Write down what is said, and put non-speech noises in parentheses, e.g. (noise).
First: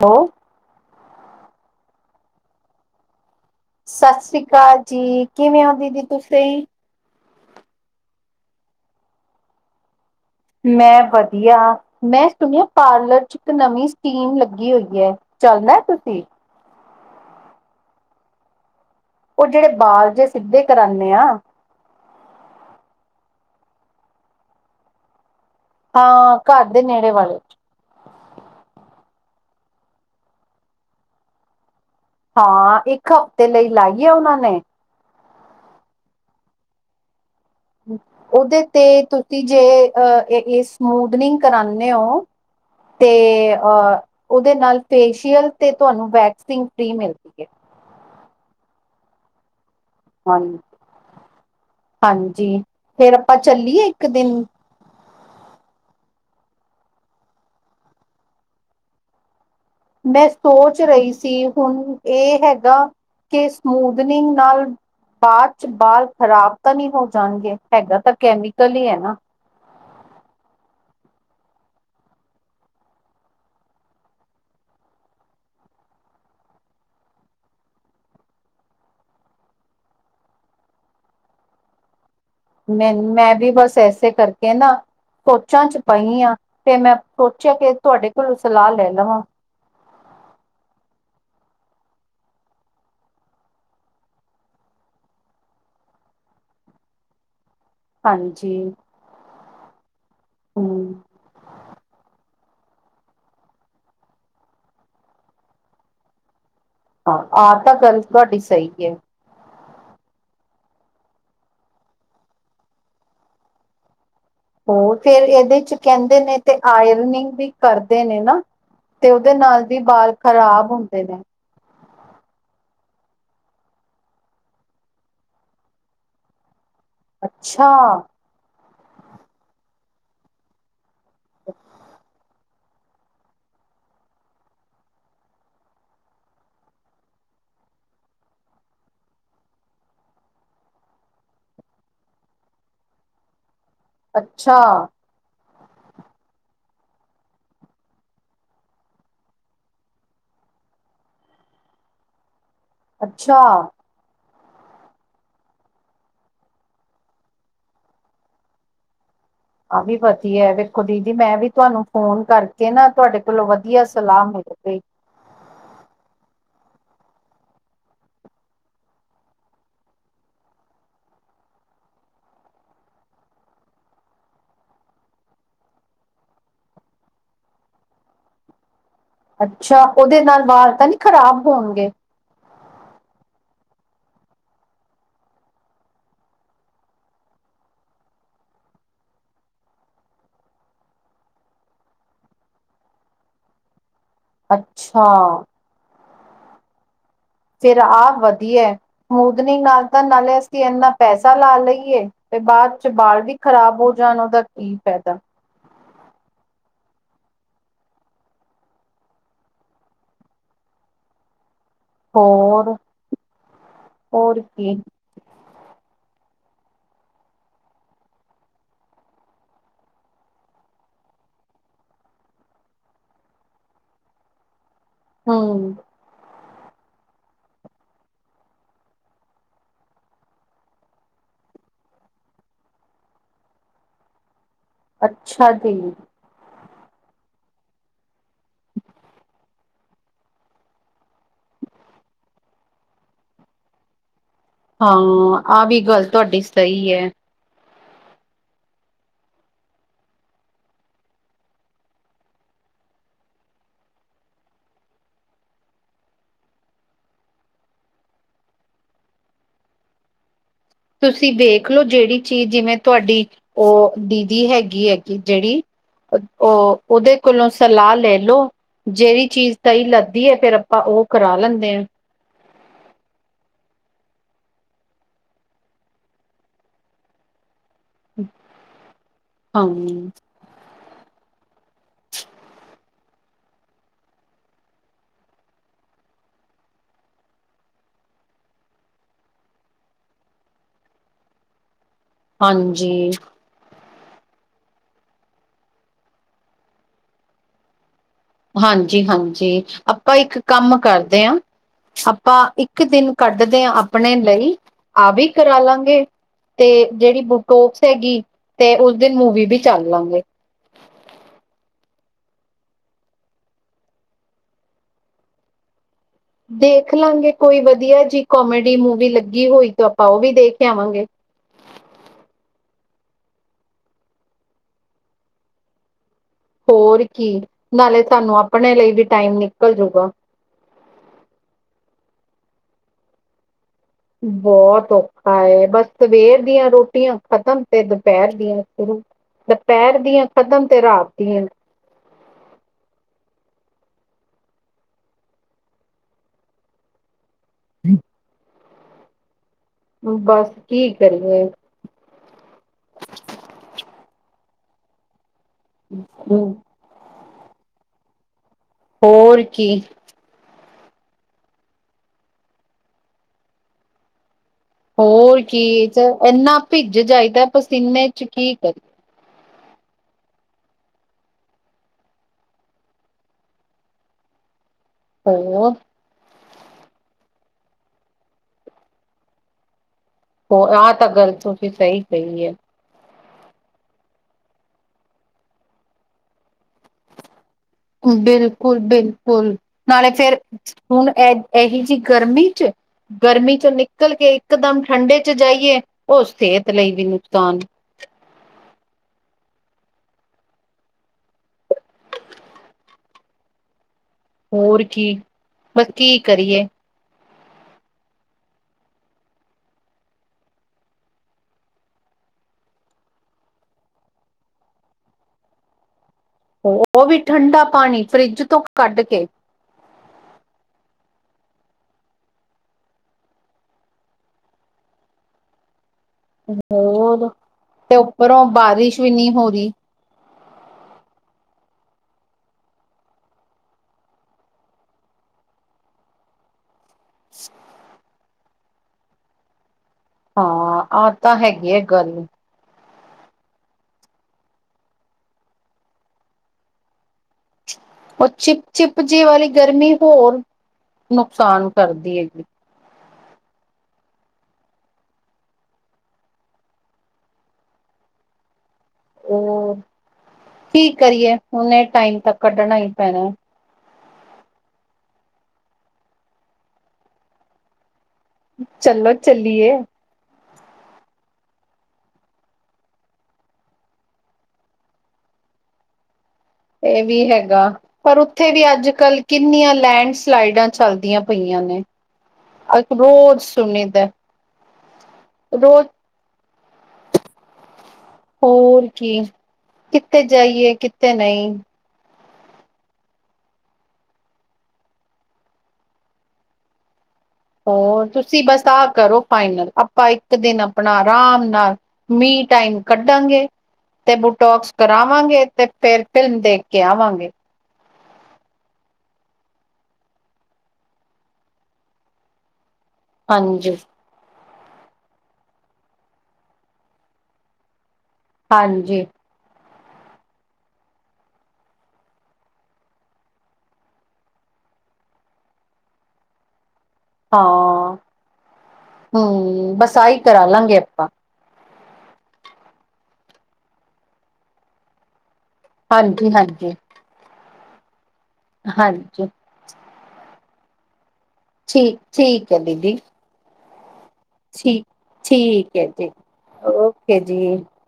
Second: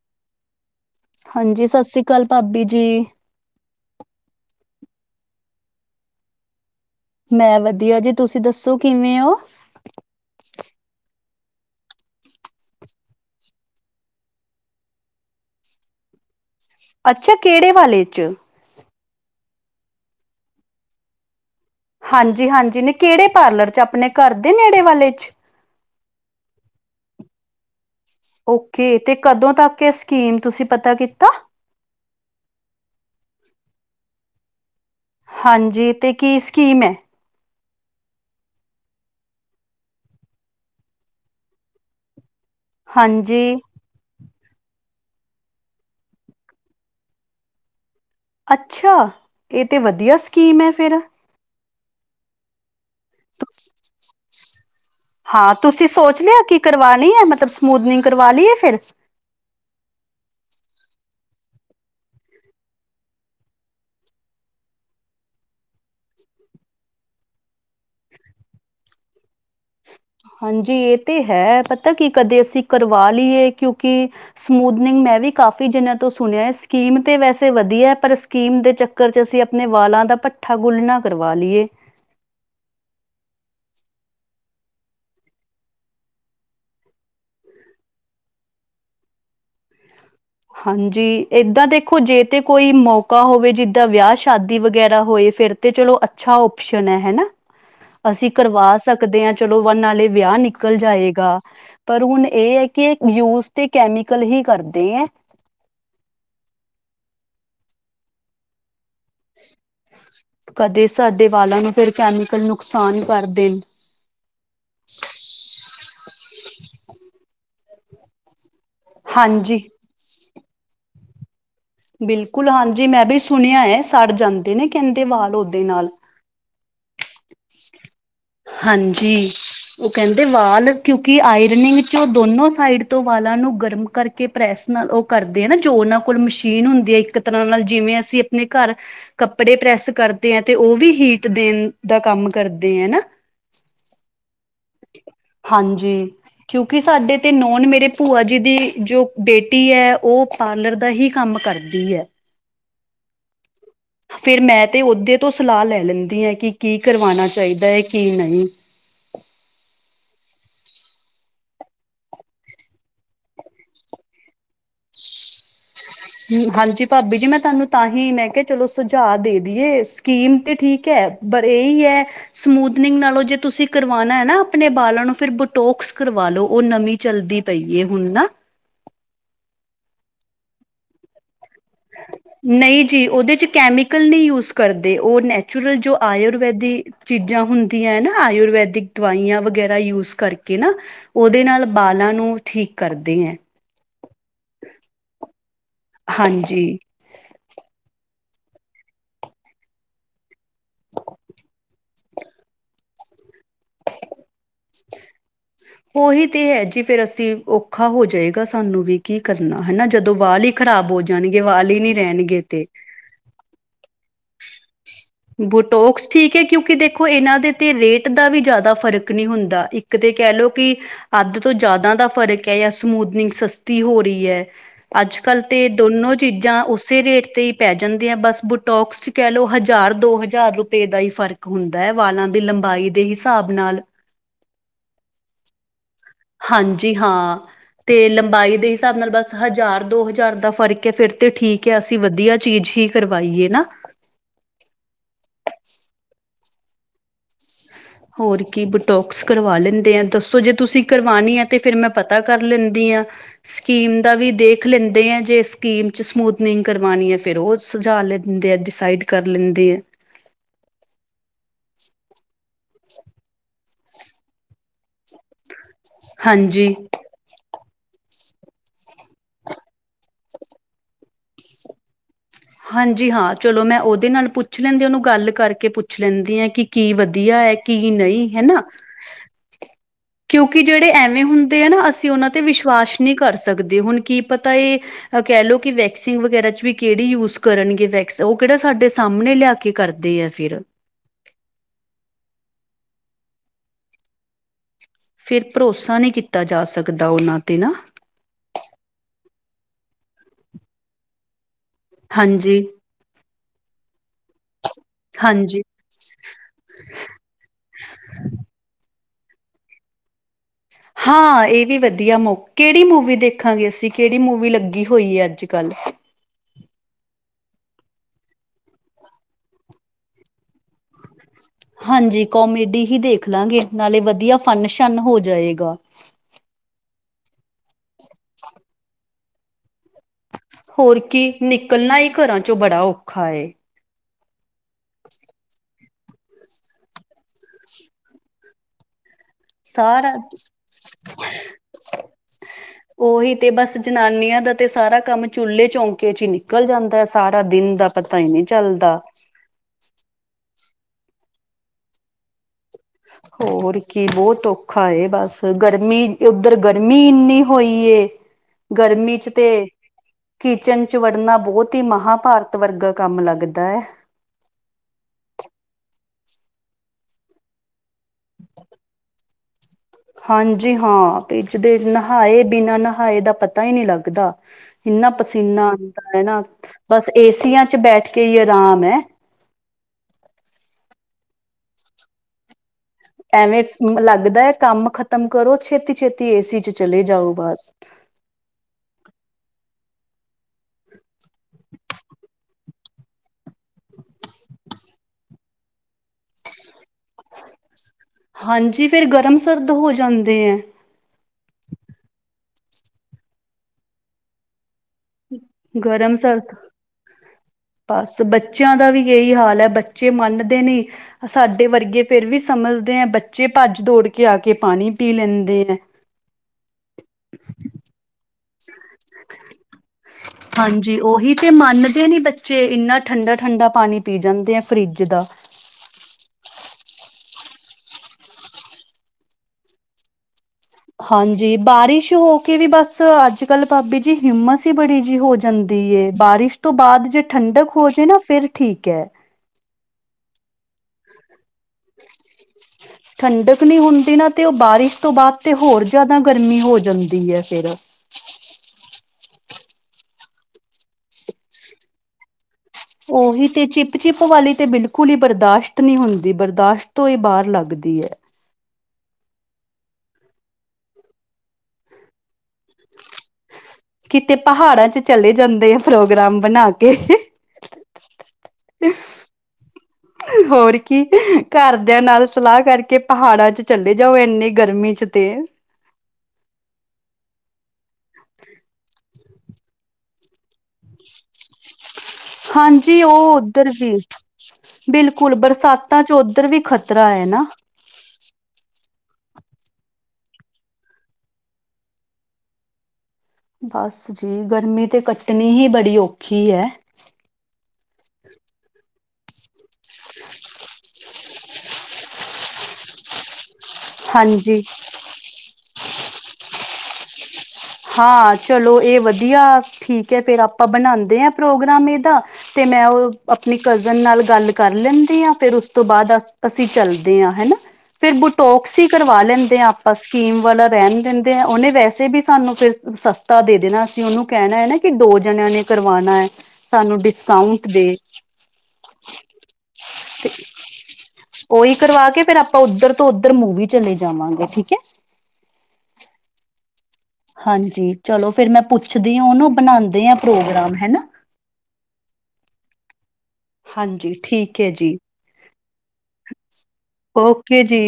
ੳਹ ਹਾਂਜੀ, ਸਤ ਸੀ਼੍ ਕਾਲ ਭਾਬੀ ਜੀ। ਸਸ ਰੀ ਕਾਲ ਜੀ, ਕਿਵੇਂ ੳ ਦੀਦੀ ਤੁਸੀ? ਮੈਂ ਵਧੀਆ ਜੀ ਤੁਸੀਂ ਦੱਸੋ ਕਿਵੇਂ ੳ? ਮੈਂ ਵਧੀਆ ਮੈਂ ਸੁਣਿਆ ਪਾਰਲਰ ਚ ਇੱਕ ਨਵੀਂ ਸਕੀਮ ਲੱਗੀ ਹੋਈ ਐ। ਚੱਲਨਾ ਤੁਸੀ? ਅੱਛਾ, ਕੇੜੇ ਵਾਲੇ ਚ? ੳਹ ਜੇੜੇ ਬਾਲ ਜੇ ਸਿੱਧੇ ਕਰਾਨੇ ਆ। ਹਾਂਜੀ- ਹਾਂਜੀ, ਨਈ ਕੇੜੇ ਪਾਰਲਰ ਚ, ਅਪਨੇ ਘਰ ਦੇ ਨੇੜੇ ਵਾਲੇ ਚ। ਹਾਂ, ਘਰ ਦੇ ਨੇੜੇ ਵਾਲੇ ਚ। ਓਕੇ, ਤੇ ਕਦੋਂ ਤੱਕ ਏ ਸਕੀਮ ਤੁਸੀਂ ਪਤਾ ਕੀਤਾ। ਹਾਂ ਇੱਕ ਹਫਤੇ ਲਈ ਲਾਈ ਏ ੳਨਾਂ ਨੇ। ਹਾਂਜੀ ਤੇ ਕੀ ਸਕੀਮ ਐ? ੳਦੇ ਤੇ ਤੁਸੀਂ ਜੇ ਅਹ ਏ ਸਮੂਦਨਿਗ ਕਰਾਣਦੇ ਓ ਤੇ ਹਾਂਜੀ ਅਹ ੳਦੇ ਨਾਲ ਫੇਸ਼ੀਅਲ ਤੇ ਤਾਨੂੰ ਵੈਕਸਿੰਗ ਫ੍ਰੀ ਮਿਲਦੀ ਏ। ਅੱਛਾ! ਏਹ ਤੇ ਵਧੀਆ ਹਾਂਜੀ ਸਕੀਮ ਏ ਫੇਰ। ਹਾਂਜੀ, ਫੇਰ ਆਪਾਂ ਚੱਲੀਏ ਇੱਕ ਦਿਨ। ਹਾਂ ਤੁਸੀ ਸੋਚ ਲੇਆ ਕੀ ਕਰਵਾਨੀ ਆ ਮਤਲਬ ਸਮੂਦਨਿੰਗ ਕਰਵਾ ਲਈਏ ਫੇਰ। ਮੈਂ ਸੋਚ ਰਹੀ ਸੀ ਹੁਣ ਏਹ ਹੈਗਾ ਕਿ ਸਮੂਦਨਿਂਗ ਨਾਲ ਬਾਦ ਚ ਬਾਲ ਖ਼ਰਾਬ ਤਾਂ ਨੀ ਹੋ ਜਾਣਗੇ, ਹੈਗਾ ਤਾਂ ਕੈਮੀਕਲ ਈ ਆ ਨਾ। ਹਾਂਜੀ ਏ ਤਾਂ ਹੈ ਪਤਾ ਕਿ ਕਦੇ ਅਸੀ ਕਰਵਾ ਲਈਏ ਕਿਉਂਕਿ ਸਮੂਦਨਿੰਗ ਮੈਂ ਵੀ ਕਾਫੀ ਜਨੇਆ ਤੋ ਸੁਣਿਆ ਸਕੀਮ ਤੇ ਵੈਸੇ ਵਧੀਆ ਆ ਪਰ ਸਕੀਮ ਦੇ ਚੱਕਰ ਚ ਅਸੀ ਅਪਨੇ ਵਾਲਾਂ ਦਾ ਭੱਠਾ ਗੁੱਲ ਨਾ ਕਰਵਾ ਲੀਏ। ਮੈਂ, ਮੈਂ ਵੀ ਬਸ ਐਸੇ ਕਰਕੇ ਨਾ ਸੋਚਾਂ ਚ ਪਈ ਆ ਤੇ ਮੈਂ ਸੋਚੇਆ ਕਿ ਤੁਹਾਡੇ ਕੋਲੋ ਸਲਾਹ ਲੈ ਲਵਾਂ। ਹਾਂਜੀ ਏਦਾਂ ਦੇਖੋ ਜੇ ਤੇ ਕੋਈ ਮੌਕਾ ਹੋਵੇ ਜਿੱਦਾਂ ਵਿਆਹ ਸ਼ਾਦੀ ਵਗੈਰਾ ਹੋਏ ਫੇਰ ਤੇ ਚਲੋ ਅੱਛਾ ਓਪਸ਼ਨ ਹੈ ਹੈਨਾ, ਅਸੀ ਹਾਂਜੀ ਕਰਵਾ ਸਕ ਸਕਦੇ ਆ ਚਲੋ ਵ ਨਾਲੇ ਵਿਆਹ ਨਿਕਲ ਹਮ ਜਾਏਗਾ ਪਰ ਹੁਨ ਏ ਹੈ ਕਿ ਏਹ ਯੂਜ ਤੇ ਕੈਮੀਕਲ ਹੀ ਕਰਦੇ ਐ। ਹਾਂ ਆਹ ਤਾਂ ਗੱਲ ਤੁਹਾਡੀ ਸਹੀ ਐ। ਕਦੇ ਸਾਡੇ ਵਾਲਾਂ ਨੂੰ ਫੇਰ ਕੈਮਿਕਲ ਨੁਕਸਾਨ ਕਰ ਦੇਨ। ਹੋਰ ਫੇਰ ਏਦੇ ਚ ਕੈਂਦੇ ਨੇ ਤੇ ਆੲਰਨਿੰਗ ਵੀ ਕਰਦੇ ਨੇ ਨਾ। ਤੇ ੳਦੇ ਨਾਲ ਹਾਂਜੀ ਵੀ ਬਾਲ ਖਰਾਬ ਹੁੰਦੇ ਨੇ। ਬਿਲਕੁਲ ਹਾਂਜੀ ਮੈਂ ਵੀ ਸੁਣਿਆ ਏ ਸੜ ਜਾਂਦੇ ਨੇ ਕੇਂਦੇ ਵਾਲ ੳਦੇ ਨਾਲ। ਅੱਛਾ! ਹਾਂਜੀ, ੳਹ ਕੈਂਦੇ ਵਾਲ ਕਿਉਂਕਿ ਆਇਰਨਿੰਗ ਚੋ ਦੋਨੋ ਸਾਈਡ ਤੋਂ ਵਾਲਾਂ ਨੂੰ ਗਰਮ ਕਰਕੇ ਪ੍ਰੈਸ ਨਾਲ ੳਹ ਕਰਦੇ ਆ ਨਾ ਜੋ ੳਨਾਂ ਕੋਲ ਮਸ਼ੀਨ ਹੁੰਦੀ ਹੈ ਇੱਕ ਤਰਾਂ ਨਾਲ ਜਿਵੇਂ ਅਸੀ ਅਪਨੇ ਘਰ ਕੱਪੜੇ ਪ੍ਰੈਸ ਕਰਦੇ ਆ ਤਾ ੳਵੀ ਹੀਟ ਦੇਨ ਦਾ ਕੰਮ ਕਰਦੇ ਆ ਨਾ। ਅੱਛਾ! ਹਾਂਜੀ। ਕਿਉਂਕਿ ਸਾਡੇ ਤੇ ਨੌਨ ਮੇਰੇ ਭੂਆ ਜੀ ਦੀ ਜੋ ਬੇਟੀ ਐ ੳਹ ਪਾਰਲਰ ਦਾ ਹੀ ਕੰਮ ਕਰਦੀ ਐ। ਅੱਛਾ। ਫੇਰ ਮੈਂ ਤੇ ਓਦੇ ਤੋਂ ਸਲਾਹ ਲੈ ਲੈਂਦੀ ਆ ਕਿ ਕਰਵਾਨਾ ਚਾਈਦਾ ਕੀ ਨਈ। ਆਹ ਵੀ ਵਧੀਆ ਵੇਖੋ ਦੀਦੀ ਮੈਂ ਵੀ ਤੁਹਾਨੂੰ ਫੋਨ ਕਰਕੇ ਨਾ ਤੁਹਾਡੇ ਕੋਲੋਂ ਵਧੀਆ ਸਲਾਹ ਮਿਲ ਗਈ। (inaudible) ਹਾਂਜੀ ਭਾਬੀ ਜੀ ਮੈਂ ਤੁਹਾਨੂੰ ਤਾਂਹੀ ਮੈਂ ਕਿਹਾ ਚਲੋ ਸੁਝਾਅ ਦੇ ਦਈਏ। ਸਕੀਮ ਤੇ ਠੀਕ ਹੈ ਪਰ ਇਹੀ ਹੈ। ਸਮੂਦਨਿੰਗ ਨਾਲੋਂ ਜੇ ਤੁਸੀਂ ਕਰਵਾਉਣਾ ਹੈ ਨਾ ਆਪਣੇ ਬਾਲਾਂ ਨੂੰ ਫਿਰ ਬੋਟੋਕਸ ਕਰਵਾ ਲੋ ਉਹ ਨਵੀਂ ਚਲਦੀ। ਪਈ ਏ ਹੁਣ ਨਾ ਅੱਛਾ ਉਹਦੇ ਨਾਲ ਵਾਲ ਤਾਂ ਨਹੀਂ ਖ਼ਰਾਬ ਹੋਣਗੇ। ਨਹੀਂ ਜੀ ਉਹਦੇ ਚ ਕੈਮੀਕਲ ਨਹੀਂ ਯੂਜ ਕਰਦੇ ਉਹ ਨੈਚੁਰਲ ਜੋ ਆਯੁਰਵੈਦੀ। ਚੀਜ਼ਾਂ ਹੁੰਦੀਆਂ ਨਾ ਆਯੁਰਵੈਦਿਕ ਦਵਾਈਆਂ ਵਗੈਰਾ ਯੂਜ ਕਰਕੇ ਨਾ। ਉਹਦੇ ਨਾਲ ਬਾਲਾਂ ਨੂੰ ਠੀਕ ਕਰਦੇ ਹੈ। ਅੱਛਾ। ਹਾਂਜੀ। ਫਿਰ ਆਹ ਵਧੀਆ। ਸਮੂਦਨਿੰਗ ਨਾਲ ਤਾਂ ਨਾਲੇ ਅਸੀਂ ਇੰਨਾ ਪੈਸਾ ਲਾ ਲਈਏ ਤੇ ਬਾਅਦ ਚ ਬਾਲ ਵੀ ਖ਼ਰਾਬ ਹੋ ਜਾਣ ਉਹਦਾ ਕੀ ਫਾਇਦਾ। ਉਹੀ ਤੇ ਹੈ ਜੀ ਫੇਰ ਅਸੀਂ ਔਖਾ ਹੋ ਜਾਏਗਾ ਸਾਨੂੰ ਵੀ ਕੀ ਕਰਨਾ ਹਨਾ ਜਦੋਂ ਵਾਲ ਈ ਖ਼ਰਾਬ ਹੋ ਜਾਣਗੇ ਵਾਲ ਹੀ ਨੀ ਹੋਰ ਹੋਰ ਕੀ‌ ਬੁਟੋਕਸ ਠੀਕ ਹੈ ਕਿਉਂਕਿ ਦੇਖੋ ਇਹਨਾਂ ਦੇ ਤੇ ਰੇਟ ਦਾ ਵੀ ਜ਼ਿਆਦਾ ਫ਼ਰਕ ਨਹੀਂ ਹੁੰਦਾ। ਇਕ ਤੇ ਕਹਿ ਲਓ ਕਿ ਅੱਧ ਤੋਂ ਜ਼ਿਆਦਾ ਦਾ ਫ਼ਰਕ ਹੈ ਜਾਂ ਸਮੂਦਨਿੰਗ ਸਸਤੀ ਹੋ ਰਹੀ ਹੈ। ਅੱਜ ਕੱਲ੍ਹ ਤੇ ਹੂੰ ਦੋਨੋ ਚੀਜ਼ਾਂ ਉਸੇ ਰੇਟ ਤੇ ਹੀ ਪੈ ਜਾਂਦੀਆਂ ਬਸ ਬੁਟੋਕਸ ਚ ਕਹਿ ਲਓ ਹਜ ਚਾਰ ਦੋ ਹਜ਼ਾਰ ਰੁਪਏ ਦਾ ਹੀ ਫ਼ਰਕ ਹੁੰਦਾ ਹੈ ਵਾਲਾਂ ਦੀ ਲੰਬਾਈ ਦੇ ਹਿਸਾਬ ਨਾਲ। ਅੱਛਾ ਜੀ। ਹਾਂਜੀ ਹਾਂ। ਤੇ ਲੰਬਾਈ ਦੇ ਹਿਸਾਬ ਨਾਲ ਬਸ ਹਜ਼ਾਰ ਦੋ ਹਜ਼ਾਰ ਦਾ ਫ਼ਰਕ ਹੈ ਫਿਰ ਤੇ ਠੀਕ ਹੈ ਅਸੀਂ ਵਧੀਆ ਚੀਜ਼ ਹੀ। ਕਰਵਾਈ ਏ ਨਾ। ਹਾਂ ਆਹ ਵੀ ਗੱਲ ਤੁਹਾਡੀ ਸਹੀ ਹੈ। ਹੋਰ ਕੀ ਬਟੋਕਸ ਕਰਵਾ ਲੈਂਦੇ ਆ ਦੱਸੋ ਜੇ ਤੁਸੀਂ ਕਰਵਾਉਣੀ ਆ ਤਾਂ ਫਿਰ ਮੈਂ ਪਤਾ ਕਰ ਲੈਂਦੀ ਹਾਂ। ਸਕੀਮ ਦਾ ਵੀ ਦੇਖ ਲੈਂਦੇ ਆ ਜੇ ਸਕੀਮ ਚ ਸਮੂਦਨਿੰਗ ਕਰਵਾਉਣੀ ਹੈ ਫੇਰ ਉਹ ਸਜਾ ਲ। ਦੇ ਆ ਡਿਸਾਈਡ ਕਰ ਲੈਂਦੇ ਆ। ਤੁਸੀਂ ਵੇਖ ਲਓ ਜਿਹੜੀ ਚੀਜ਼ ਜਿਵੇਂ ਤੁਹਾਡੀ ਉਹ ਦੀਦੀ ਹੈਗੀ ਏ ਕਿ ਜਿਹੜੀ ਹਾਂਜੀ ਉਹ ਉਹਦੇ ਕੋਲੋਂ ਸਲਾਹ ਲੈ ਲਓ ਜਿਹੜੀ ਚੀਜ਼ ਸਹੀ ਲੱਗਦੀ ਹੈ ਫੇਰ ਆਪਾਂ ਉਹ ਕਰਾ ਲੈਂਦੇ ਹਾਂ। ਹਾਂਜੀ ਹਾਂ ਚਲੋ ਮੈ ਉਹਦੇ ਨਾਲ ਪੁੱਛ ਲੈਂਦੀ ਉਹਨੂੰ ਗੱਲ ਕਰਕੇ ਪੁੱਛ ਲੈਂਦੀ ਹਾਂ ਕਿ ਵਧੀਆ ਏ ਕੀ ਨਈ ਹਨਾ। ਹਾਂ ਕਿਉਂਕਿ ਜਿਹੜੇ ਐਵੇਂ ਹੁੰਦੇ ਆ ਨਾ ਅਸੀਂ ਉਹਨਾਂ ਤੇ ਵਿਸ਼ਵਾਸ ਨਹੀਂ ਕਰ ਸਕਦੇ ਹੁਣ ਕੀ ਪਤਾ ਇਹ ਕਹਿ ਲਓ ਕਿ ਵੈਕਸਿੰਗ ਵਗੈਰਾ ਚ ਵੀ ਕਿਹੜੀ ਯੂਜ ਕਰਨਗੇ ਵੈਕਸ ਉਹ ਕਿਹੜਾ ਸਾਡੇ ਸਾਹਮਣੇ ਲਿਆ ਕੇ ਕਰਦੇ ਆ ਫਿਰ। ਹਾਂਜੀ। ਫਿਰ ਭਰੋਸਾ ਨਹੀਂ ਕੀਤਾ ਜਾ ਸਕਦਾ ਉਹਨਾਂ ਤੇ ਨਾ। ਹਾਂਜੀ ਹਾਂਜੀ ਆਪਾਂ ਇੱਕ ਕੰਮ ਕਰਦੇ ਹਾਂ ਆਪਾਂ ਹਾਂਜੀ ਇੱਕ ਦਿਨ ਕੱਢਦੇ ਆ ਆਪਣੇ ਲਈ ਆ ਵੀ ਕਰਾ ਹਾਂਜੀ ਲਾਂਗੇ। ਤੇ ਜਿਹੜੀ ਬੁਟੋਕਸ ਹੈਗੀ ਤੇ ਉਸ ਦਿਨ ਮੂਵੀ ਵੀ ਚੱਲ ਲਾਂਗੇ। ਹਾਂ ਇਹ ਵੀ ਵਧੀਆ ਮ ਕਿਹੜੀ ਮੂਵੀ ਦੇਖਾਂਗੇ ਅਸੀਂ ਕਿਹੜੀ ਮੂਵੀ ਲੱਗੀ ਹੋਈ ਹੈ ਅੱਜ ਕੱਲ੍ਹ। ਦੇਖ ਲਾਂਗੇ ਕੋਈ ਵਦੀਆ ਜੀ ਕੋਮੇਡੀ ਮੂਵੀ ਲੱਗੀ ਹੋਈ ਤਾਂ ਆਪਾਂ ਓ ਵੀ ਦੇਖ ਆਵਾਂਗੇ। ਹਾਂਜੀ ਕੋਮੇਡੀ ਹੀ ਦੇਖ ਲਾਂਗੇ ਨਾਲੇ ਵਦੀਆ ਫਨ ਸ਼ਨ ਹੋ ਜਾਏਗਾ। ਹੋਰ ਕੀ ਨਾਲੇ ਸਾਨੂੰ ਆਪਣੇ ਲਈ ਵੀ ਟਾਈਮ ਨਿਕਲ ਜੂਗਾ। ਹੋਰ ਕੀ ਨਿਕਲਨਾ ਈ ਘਰਾਂ ਚੋਂ ਬੜਾ ਔਖਾ ਏ। ਬੋਤ ਔਖਾ ਏ ਬਸ ਸਵੇਰ ਦੀਆਂ ਰੋਟੀਆਂ ਖਤਮ ਤੇ ਦੁਪੈਰ ਦੀਆਂ ਸ਼ੁਰੂ। ਦੁਪੈਰ ਸਾਰਾ ਦੀਆਂ ਕਦਮ ਤੇ ਰਾਤ ਦੀਆਂ ਓਹੀ ਤੇ ਬਸ ਜਨਾਨੀਆਂ ਦਾ ਤੇ ਸਾਰਾ ਕੰਮ ਚੁੱਲ੍ਹੇ ਚੌਂਕੇ 'ਚ ਈ ਨਿਕਲ ਜਾਂਦੈ। ਸਾਰਾ ਦਿਨ ਦਾ ਪਤਾ ਈ ਨੀ ਚੱਲਦਾ। ਬਸ ਕੀ ਕਰੀਏ ਹੋਰ ਕੀ ਬੋਤ ਔਖਾ ਏ ਬਸ ਗਰਮੀ ਓਧਰ ਗਰ ਗਰਮੀ ਇੰਨੀ ਹੋਈ ਏ ਗਰਮੀ 'ਚ ਹੋਰ ਤੇ ਕੀ ਕਿਚਨ 'ਚ ਵੱੜਨਾ ਬੋਤ ਈ ਮਹਾਂਭਾਰਤ ਵਰਗਾ ਕੰਮ ਲੱਗਦਾ ਐ। ਹੋਰ ਕੀ 'ਚ ਇੰਨਾ ਭਿੱਜ ਜਾਈਦਾ ਪਸੀਨੇ 'ਚ ਕੀ ਕਰੀਏ। ਹਾਂਜੀ ਹਾਂਭਿੱਜਦੇ ਨਹਾਏ ਬਿਨਾਂ ਨਹਾਏ ਦਾ ਪਤਾ ਈ ਨੀ ਲੱਗਦਾ। ਇੰਨਾ ਪਸੀਨਾ ਆਂਦਾ ਐ ਨਾ ਬਸ ਏਸੀਆਂ 'ਚ ਬੈਠ ਕੇ ਈ ਆਰਾਮ ਐ। ਹੋ ਆਹ ਤਾਂ ਗੱਲ ਤੁਸੀ ਸਈ ਕਈ ਏ। ਐਵੇਂ ਫ ਲੱਗਦਾ ਕੰਮ ਖਤਮ ਕਰੋ ਛੇਤੀ-ਛੇਤੀ ਏਸੀ 'ਚ ਚਲੇ ਜਾਓ ਬਸ। ਬਿਲਕੁਲ-ਬਿਲਕੁਲ ਨਾਲੇ ਫੇਰ ਹੁਣ ਐ ਐਹੀ ਜੀ ਗਰਮੀ 'ਚ ਗਰਮੀ ਚ ਨਿ ਨਿਕਲ ਕੇ ਇਕਦਮ ਠੰਡੇ 'ਚ ਜਾਈਏ। ਓ ਸੇਹਤ ਲਈ ਵੀ ਨੁਕਸਾਨ। ਹਾਂਜੀ ਫਿਰ ਗਰਮ ਸਰਦ ਹੋ ਜਾਂਦੇ ਐ। ਹੋਰ ਕੀ। ਬਸ ਕੀ ਗਰਮ-ਸਰਦ ਕਰੀਏ ਬਸ ਬੱਚੇਆਂ ਦਾ ਵੀ ਏਈ ਹਾਲ ਐ, ਬੱਚੇ ਮੰਨਦੇ ਨੀ। ਸਾਡੇ ਵਰਗੇ ਫਿਰ ਵੀ ਸਮਝਦੇ ਆ, ਬੱਚੇ ਭੱਜ ਦੌੜ ਕੇ ਆ ਕੇ ਪਾਣੀ ਪੀ ਲੈਂਦੇ ਐ। ਓ ਵੀ ਠੰਢਾ ਪਾਣੀ ਫਰਿੱਜ ਤੋਂ ਕੱਢ ਕੇ। ਹਾਂਜੀ ਓਹੀ ਤੇ ਮੰਨਦੇ ਨੀ ਬੱਚੇ ਇੰਨਾ ਠੰਡਾ-ਠੰਡਾ ਪਾਨੀ ਪੀ ਜਾਂਦੇ ਐ ਫਰਿੱਜ ਦਾ। ਹੋਰ ਤੇ ਉੱਪਰੋਂ ਬਾਰਿਸ਼ ਵੀ ਨੀ ਹੋ ਰੀ। ਹਾਂਜੀ ਬਾਰਿਸ਼ ਹੋ ਕੇ ਵੀ ਬਸ ਅੱਜ-ਕੱਲ ਭਾਬੀ ਜੀ ਹਿੰਮਸ ਹੀ ਬੜੀ ਜੀ ਹੋ ਜਾਂਦੀ ਏ ਬਾਰਿਸ਼ ਤੋਂ ਬਾਦ ਜੇ ਠੰਡਕ ਹੋ ਜੇ ਨਾਂ ਫਿਰ ਠੀਕ ਐ। ਹਾਂ ਆਹ ਤਾਂ ਹੈਗੀ ਐ ਗੱਲ। (inaudible) ਠੰਡਕ ਨਈ ਹੁੰਦੀ ਨਾ ਤੇ ਓ ਬਾਰਿਸ਼ ਤੋ ਬਾਦ ਤੇ ਹੋਰ ਜਾਦਾ ਗਰਮੀ ਹੋ ਜਾਂਦੀ ਐ ਫਿਰ। ਓ ਚਿਪ-ਚਿਪ ਜੀ ਵਾਲੀ ਗਰਮੀ ਹੋਰ ਨੁਕਸਾਨ ਕਰਦੀ ਹੈਗੀ। ਓਹੀ ਤੇ ਚਿਪ-ਚਿਪ ਵਾਲੀ ਤੇ ਬਿਲਕੁਲ ਈ ਬਰਦਾਸ਼ਤ ਨੀ ਹੁੰਦੀ ਬਰਦਾਸ਼ਤ ਤੋਂ ਈ ਬਾਰ ਲੱਗਦੀ ਐ। ਹੋਰ, ਕੀ ਕਰੀਏ ਹੁਨ ਐ ਟਾਈਮ ਤੇ ਕੱਢਣਾ ਈ ਪੈਣਾ। ਕਿਤੇ ਪਹਾੜਾਂ 'ਚ ਚਲੇ ਜਾਂਦੇ ਆ ਪ੍ਰੋਗਰਾਮ ਬਨਾ ਕੇ। ਚੱਲੋ ਚੱਲੀਏ। ਹੋਰ ਕੀ ਘਰ ਦਿਆਂ ਨਾਲ ਸਲਾਹ ਕਰਕੇ ਪਹਾੜਾਂ 'ਚ ਚਲੇ ਜਾਓ ਏਨੀਂ ਗਰਮੀ 'ਚ ਤੇ। ਏ ਵੀ ਹੈਗਾ। ਪਰ ਉੱਥੇ ਵੀ ਅੱਜ-ਕੱਲ ਕਿੰਨੀਆਂ ਲੈਂਡਸਲਾਈਡਾਂ ਚੱਲਦੀਆਂ ਪਈਆਂ ਨੇਂ। ਹਾਂਜੀ ਓ ਓਧਰ ਵੀ ਬਿਲਕੁਲ ਰੋਜ਼ ਬਰਸਾਤਾਂ 'ਚ ਓਧਰ ਵੀ ਖਤ ਤਰਾ ਐ ਨਾ। ਹੋਰ ਕੀ, ਕਿਥੇ ਜਾਈਏ, ਕਿੱਥੇ ਨਹੀਂ। ਬਸ ਜੀ, ਗਰਮੀਂ ਤੇ ਕੱਟਣੀ ਹੀ ਬੜੀ ਔਖੀ ਐ। ਹੋਰ ਤੁਸੀਂ ਬਸ ਆਹ ਕਰੋ ਫਾਈਨਲ, ਆਪਾਂ ਇੱਕ ਦਿਨ ਆਪਣਾ ਅਰਾਮ ਨਾਲ ਮੀ ਟਾਈਮ ਕੱਢਾਂਗੇ। ਤੇ ਹਾਂਜੀ ਬੁਟੋਕਸ ਕਰਾਵਾਂਗੇ ਤੇ ਫੇਰ ਫਿਲਮ ਦੇਖ ਕੇ ਆਵਾਂਗੇ। ਹਾਂ, ਚਲੋ ਇਹ ਵਧੀਆ ਠੀਕ ਐ, ਫਿਰ ਆਪਾਂ ਬਣਾਦੇ ਆ ਪ੍ਰੋਗਰਾਮ ਇਹਦਾ। ਤੇ ਮੈ ਓ ਆਪਣੀ ਹਾਂਜੀ ਕਜ਼ਨ ਨਾਲ ਗੱਲ ਕਰ ਲੈਂਦੇ ਆ, ਫਿਰ ਉਸ ਤੋਂ ਬਾਅਦ ਅਸੀਂ ਚਲਦੇ ਹਾਂ ਹਨਾ। ਫਿਰ ਬੁਟੋਕਸੀ ਹਾਂਜੀ ਕਰਵਾ ਲੈਂਦੇ ਆ ਆਪਾਂ, ਸਕੀਮ ਵਾਲਾ ਰਹਿਣ ਦਿੰਦੇ ਆ, ਉਹਨੇ ਵੈਸੇ ਵੀ ਸਾਨੂੰ ਫਿਰ ਸਸਤਾ ਦੇ ਦੇਣਾ, ਅਸੀਂ ਉਹਨੂੰ ਕਹਿਣਾ ਆ ਕਿ ਦੋ ਜਣਿਆਂ ਨੇ ਕਰਵਾਣਾ ਐ ਸਾਨੂੰ ਡਿਸ ਹਾਂ, ਹੂੰ ਬਸ ਆਹੀ ਕਰਾ ਲਾਂਗੇ ਆਪਾਂ। ਓਹੀ ਕਰਵਾ ਕੇ ਫਿਰ ਆਪਾਂ ਉੱਧਰ ਤੋਂ ਉਧਰ ਮੂਵੀ ਚਲੇ ਜਾਵਾਂਗੇ, ਠੀਕ ਐ। ਹਾਂਜੀ -ਹਾਂਜੀ। ਹਾਂਜੀ, ਚਲੋ ਫਿਰ ਮੈਂ ਪੁੱਛਦੀ ਆ ਹਾਂਜੀ ਓਨੂੰ, ਫਿਰ ਬਣਾਦੇ ਆ ਪ੍ਰੋਗਰਾਮ, ਹੈਨਾ। ਠੀਕ - ਠੀਕ ਐ, ਦੀਦੀ। ਹਾਂਜੀ, ਠੀਕ ਐ ਜੀ। ਠੀਕ ਐ ਜੀ, ਓਕੇ। ਓਕੇ ਜੀ।